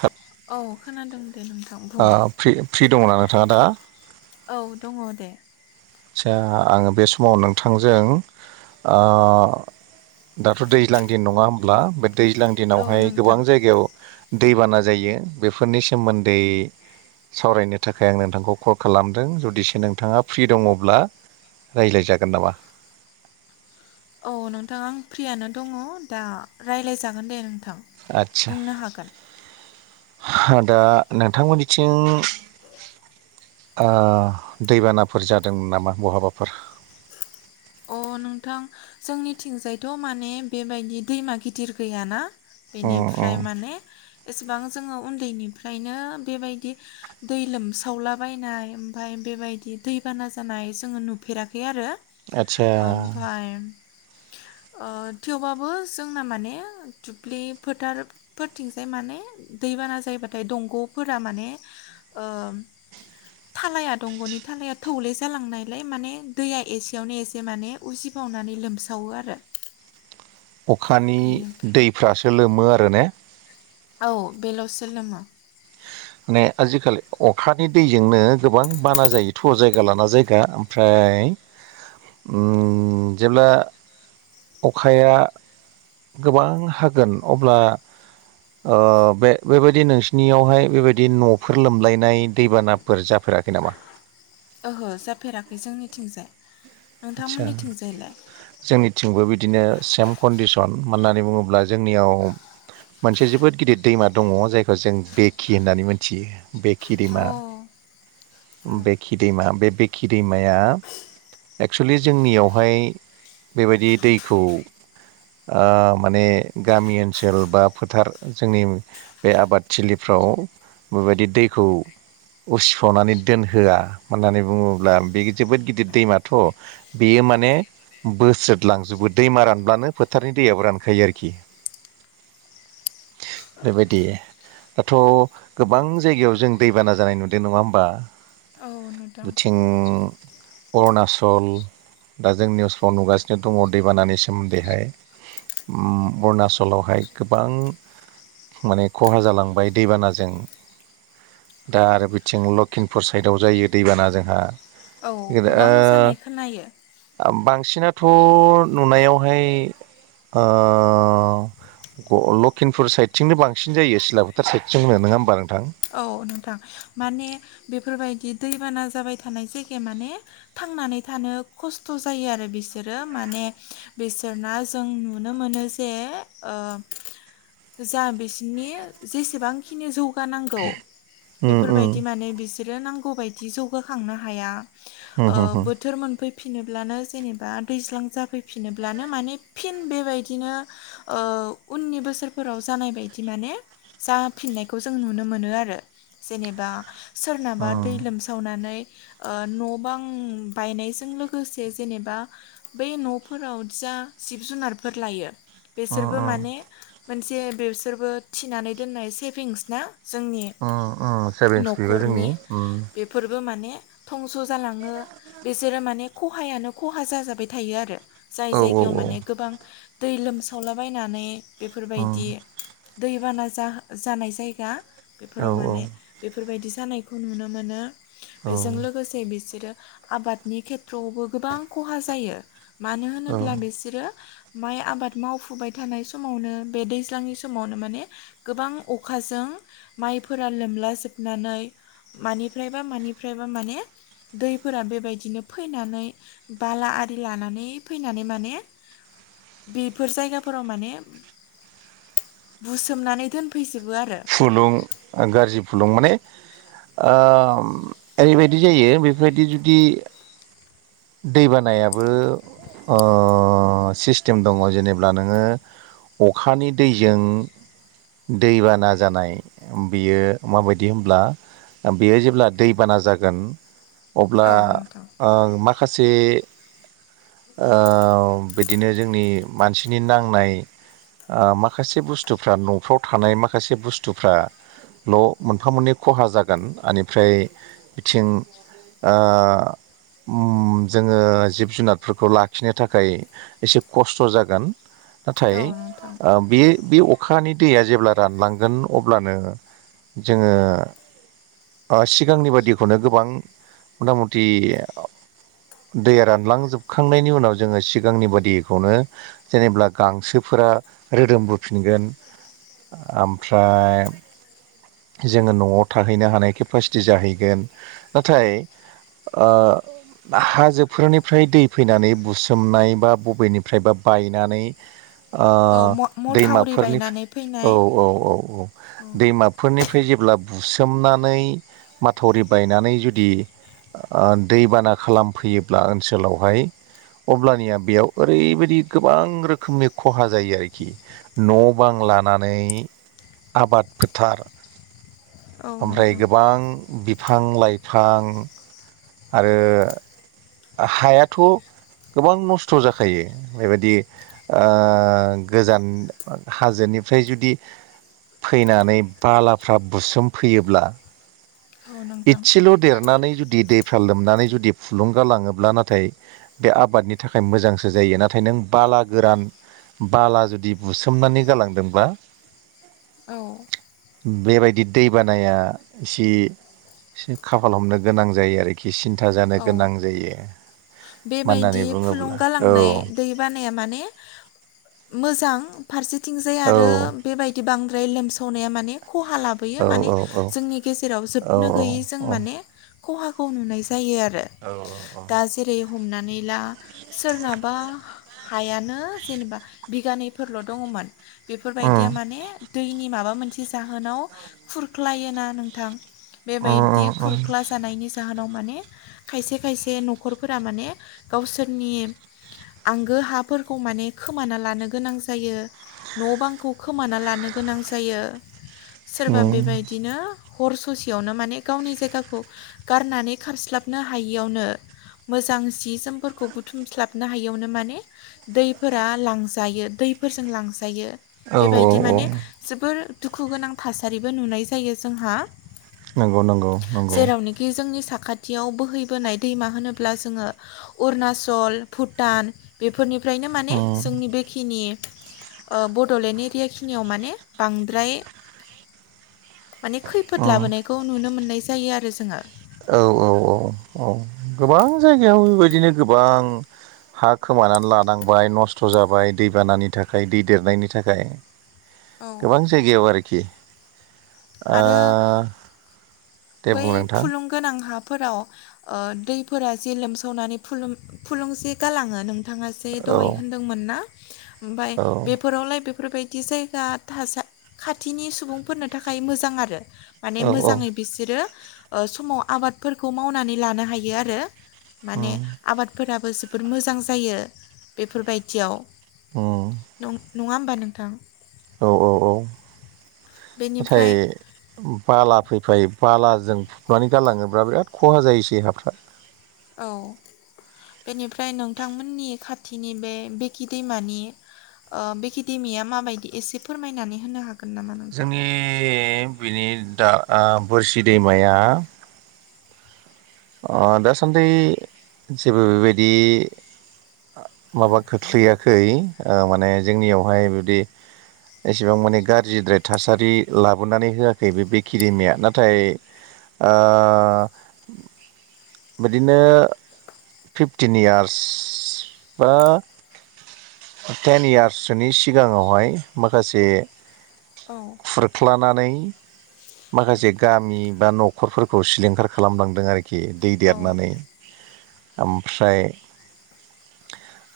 हाब औ खोनादों दे नोंथां बुं ओ फ्रि फ्रि दङना नोंथाङा दा? औ दङ दे आसा आङो बे समाव नोंथांजों ओ दाथ दैज्लां दिन नङा होनोमब्ला बे दैज्लां औ दिनावहाय नोंथां गोबां जायगायाव दैबाना जायो बेफोरनि सोमोन्दै सावरायनो थाखाय आं नोंथांखौ कल खालामदों जुदिसो नोंथाङा फ्रि दङ ब्ला रायलायजागोन नामा? औ नोंथां आं फ्रियानो दङ दा रायज्लायजागोन दे नों थां बुंनो हागोन औ दा नोंथांमोननिथिं ओ दैबानाफोर जादोंमोन नामा बहाबाफोर? अ नोंथां जोंनिथिंजायथ माने बेबायदि दैमा गिदिर गैयाना उम उम बेनिफ्राय माने एसेबां जोङो उन्दैनिफ्रायनो बेबायदि दै लोमसावलाबायनाय ओमफ्राय बेबायदि दैबाना जानाय जोङो नुफेराखै आरो आतसा ओमफाय [inaudible] ओ थेवबाबो जोंना माने दुब्लि फोथारफोरथिंजाय माने दै बाना जायोबाथाय दंग'फोरा माने ओ थालाया दंग'नि थालाया थौले जालांनायलाय माने दैया एसे बेयावनो एसे माने उजिफावनानै लोमसावो आरो अखानि बेनिफ्राय दैफ्रासो लोमो आरो ने? औ बेलसो लोमा माने आजिखालि अखानि दैजोंनो गोबां बाना जायोथ जायगा लाना जायगा ओमफ्राय य औ जेब्ला अखाया गोबां हागोन अब्ला ओ बे बेबायदि नोंसिनियावहाय बेबायदि नफोर लोमलायनाय दैबानाफोर जाफे राखै नामा ओहो जाफेराखै जोंनिथिंजाय आदसा नोंथांमोननिथिंजायलाय जोंनिथिंबो बिदिनो सेम कन्दिसन मानोनानै बुङोब्ला जोंनियाव मोनसे जोबोद गिदिर दैमा दङ जायखौ जों बेखि होननानै मोनथियो बेखि औ। दैमा बेखि दैमा बे बेखि दैमाया एक्सुेलि जोंनियावहाय बेबायदि दैखौ। औ माने गामि ओनसोल बा फोथार जोंनि बे आबादथिलिफ्राव औ बेबायदि दैखौ उसिफ'नानै दोनहोआ होननानै बुङोब्ला बे जोबोद गिदिर दैमाथ' बेयो माने। बोस्रोदलांजोबो दैमा रानब्लानो फोथारनि दैयाबो रानखायो आरोखि [inaudible] बेबायदि दाथ' गोबां जायगायाव जों दैबाना जानाय नुदों नङा होमबा। औ नोंथां बोथिं अरुणाचल दा जों निउसफ्राव नुगासिनो दङ दैबानानि सोमोन्दैहाय। अरुणाचलावहाय गोबां। माने खहा जालांबाय दैबानाजों दा आरो बिथिं लक्षिम पुर साइदआव जायो दैबाना जोंहा औ गोबां ओ जानाय खोनायो। बांसिनाथ' नुनायावहाय ओ। लखिमपुर साइदथिंनो बांसिन जायो सिलापुथार साइदथिंनो नङा होमबा? नोंथां औ नोंथां माने बे बेफोरबायदि दैबाना जाबाय थानाय जायगाया माने थांनानै थानो खस्थ' जायो आरो बिसोर। माने बिसोरना जों नुनो मोनो जे ओ जा बिसिनि जेसेबांखिनि जौगानाय। उम उम बेफोरबायदि माने बिसोरो नांगौबायायदि जौगाखांनो हाया। ओ उम उम उम बोथोर मोनफै फिनोब्लानो जेनेबा दैज्लां जाफैफिनोब्लानो माने फिन बेबायदिनो ओ। उननि बोसोरफोराव जानाय बायदि माने जाफिननायखौ जों नुनो मोन मोनो आरो जेनेबा सोरनाबा दै लोमसावनानै। ओ न' बां बायनायजों लोगोसे जेनेबा बै न'फोराव जिब जुनारफोर लायो। उम बेसोरबो माने मोनसे बिसोरबो थिनानै दोननाय सेभिंस ना। जोंनि उम उम सेभिंस बेबो जोंनि न'खरनि उम बेफोरबो माने। थंस' जालाङो बिसोरो माने खहायानो खहा जाजाबाय थायो आरो। जाय औ जायगायाव औ माने गोबां दै लोमसावलाबायनानै उम बेफोरबायदि। दैबाना जानाय जायगा औ बेफोराव माने औ बेफोर। बेफोरबायदि जानायखौ नुनो मोनो बेजों लोगोसे बि बिसोरो आबादनि खेथ्रआवबो गोबां खहा जायो मानो औ होनोब्ला बिसोरो। माइ आबाद मावफुबाय थानाय समावनो बे दैज्लांनि समावनो माने गोबां अखाजों। माइफोरा लोमला जोबनानै। मानिफ्रायबा मानिफ्रायबा माने दैफोरा बेबायदिनो फैनानै बाला। आरि लानानै फैनानै माने बेफोर जायगाफोराव माने। बुसोमनानै दोनफैजोबो आरो। फुलुं गाज्रि फुलुं माने ओ ओरैबायदि जायो बेफोरबायदि जुदि दै बानायाबो ओ सिस्टेम दङ जेनेब्ला नोङो। अखानि दैजों दैबाना जानाय बियो माबायदि होनब्ला बेयो जेब्ला दैबाना जागोन। अब्ला औ नोंथां ओ माखासे ओम बिदिनो जोंनि मानसिनि नांनाय ओ माखासे बुस्थुफ्रा न'फ्राव थानाय माखासे बुस्थुफ्रा ल' मोनफा मोननै खहा जागोन बेनिफ्राय बिथिं ओ उम जोङो जिब जुनारफोरखौ लाखिनो थाखाय एसे खस्थ' जागोन नाथाय औ नोंथां ओ बे बे अखानि दैया जेब्ला रानलांगोन अब्लानो जोङो सिगांनि बादिखौनो गोबां मथा मथि दैया रानलांजोबखांनायनि उनाव जोङो सिगांनि बादिखौनो जेनेबा गांसोफो रा रोदोमबोफिनगोन ओमफ्राय जोङो न'आव थाहैनो हानाय केपासिटि जाहैगोन नाथाय ओ हाजोफोरनिफ्राय दै फैनानै बुसोमनाय बा बबेनिफ्राय बा बायनानै ओ औ मथावरि दैमाफोरनि बायनानै फैनाय औ औ औ औ औ दैमा निफ्राय जेब्ला बुसोमनानै माथावरि बायनानै जुदि ओ दैबाना खालामफैयोब्ला ओनसोलावहाय अब्लानिया बेयाव ओरैबायदि गोबां रोखोमनि खहा जायो आरोखि न' बां लानानै आबाद फोथार औ ओमफ्राय नोंथां गोबां बिफां लाइफां आरो हायाथ' गोबां नस्थ' जाखायो बेबायदि ओ गोजान हाजो निफ्राय जुदि फैनानै बालाफ्रा बुसोम फैयोब्ला औ नोंथां इदसेल' देरनानै जुदि दैफ्रा लोमनानै जुदि फुलुं गालाङोब्ला नाथाय बे आबादनि थाखाय मोजांसो जायो नाथाय नों बाला गोरान बाला जुदि बुसोमनानै गालांदोंब्ला औ बेबायदि दै बानाया इसे एसे खाफाल हमनो गोनां जायो आरोखि सिन्था जानो औ गोनां जायो। मानो होननानै बेबायदि फुलुं बुङोब्ला औ गालांनाय दै बानाया माने मोजां फारसेथिंजाय औ आरो बेबायदि बांद्राय लोमसावनाया माने खहा लाबोयो औ माने औ औ जोंनि गेजेराव औ जोबनो गैयै जों औ माने खहाखौ नुनाय जा औ औ औ हमनानै ला सोरनाबा हायानो जेनेबा बिगानैफोरल' दङमोन। उम बेफोरबायदिया माने दैनि माबा मोनसे जाहोनाव खुरख्लायोना नोंथां बेबायदि खुरख्ला जानायनि जाहोनाव माने खायसे खायसे न'खरफोरा माने गावसोरनि आंगो हाफोरखौ माने खोमाना लानो गोनां जायो। न' बांखौ खोमाना लानो गोनां जायो। सोरबा उम बेबायदिनो हर ससेयावनो माने गावनि जायगाखौ गारनानै खारस्लाब नो हायियावनो मोजां जि जोमफोरखौ बुथुमस्लाबनो हायियावनो माने दैफोरा लांजायो दै फोरजों लांजायो। औ बेबायदि औ माने जोबोर दुखु गोनां थासारिबो नुनाय जायो जोंहा नंगौ नंगौ नंगौ जेरावनोखि जोंनि सा खाथियाव बोहैबोनाय दैमा होनोब्ला जोङो अरुणचल भुटान बेफोरनि फ्रायनो माने उम जोंनि बेखिनि बड'लेण्ड एरिया खिनियाव माने बांद्राय माने खैफोद उम लाबोनायखौ नुनो मोननाय जायो आरो जोङो औ औ औ औ गोबां जायगायाव बेबायदिनो गोबां हा खोमानानै लानांबाय नस्थ' जाबाय दैबानानि थाखाय दै देरनायनि थाखाय। औ गोबां जायगायाव आरोखि आ आरो दे बै बुं नोंथां। फुलुं गोनां हाफोराव ओ दैफोरा जे लोमसावनानै फुलुं फुलुं जे गालाङो नों थाङा जे औ दहाय होनदोंमोन ना ओमफाय औ बेफोरावलाय बेफोरबायदि जायगा थासा खाथिनि सुबुंफोरनो था खाय मोजां आरो माने औ औ मोजाङै बिसोरो समाव आबादफोरखौ मावनानै लानो हायो आरो माने उम आबादफोरा जोबोर मोजां जायो बेफोर बायदियाव अ नङा होमबा नोंथां? औ औ औ नाथाय बेनिफ्राय बाला फैफायो बालाजों फबनानै गारलाङोब्रा बिराद खहा जायोसै हाफ्रा। औ बेनिफ्राय नोंथांमोननि खाथिनि बे बेकि दैमानि ओ बेकि दैमिया माबायदि एसे फोरमायनानै होनो हागोनना? जोंनि बिनि दा बोरसि दैमाया दासान्दि जेबो बेबायदि माबा खोख्लैयाखै ओ माने जोंनियावहाय बिदि एसेबां माने गाज्रिद्राय थासारि लाबोनानै होयाखै बेकि बेकि दैमाया नाथाय ओ बिदिनो फिफटिन इयार्स बा टेन इयार्ससोनि सिगाङावहाय माखासे औ लानानै माखासे गामि बा न'खरफोरखौ सिलिंखार खालामलांदों आरोखि खि दै औ देरनानै ओमफ्राय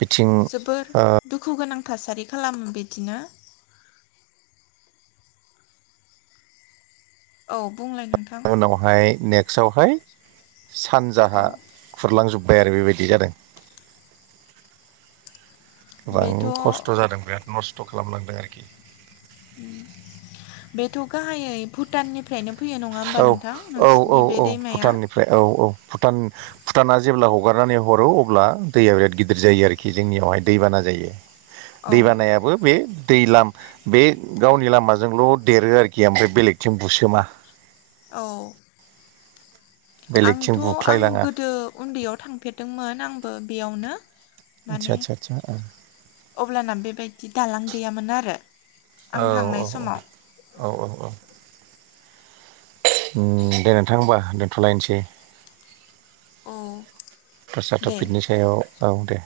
बिथिं जोबोर दुखु गोनां थासारि खालामो बिदिनो औ बुंलाय नोंथां उनावहाय नेक्स्टआवहाय औ सानजाहा खुरलांजोब बाय आरो बेबायदि जादों। गोबां बेथ' खस्थ' जादों बिराद नस्थ' खालामलांदों आरोखि। बेथ' गाहायै भुटाननिफ्रायनो फैयो नङा होमबा औ नोंथां औ औ नोंसिनि बे औ दैमाया? भुटाननिफ्राय औ औ भुटान भुटाना जेब्ला हगारनानै हरो अब्ला दैया बिराद गिदिर जायो आरोखि जोंनियावहाय दैबाना जायो। औ दैबानायाबो बे दै लाम बे गावनि लामाजोंल' देरो आरोखि ओमफ्राय बेलेगथिं बुसोमा। औ बेलेगथिं आंथ' आं बुख्लायलाङा गोदो उन्दैयाव थांफेरदोंमोन आंबो बेयावनो आदसा माने आदसा आदसा अब्लाना बेबायदि दालां गैयामोन आरो। आं औ औ थांनाय समाव औ औ औ औ उम दे नोंथां होमबा दोनथ'लायनोसै। औ दे [unintelligible] सायाव औ दे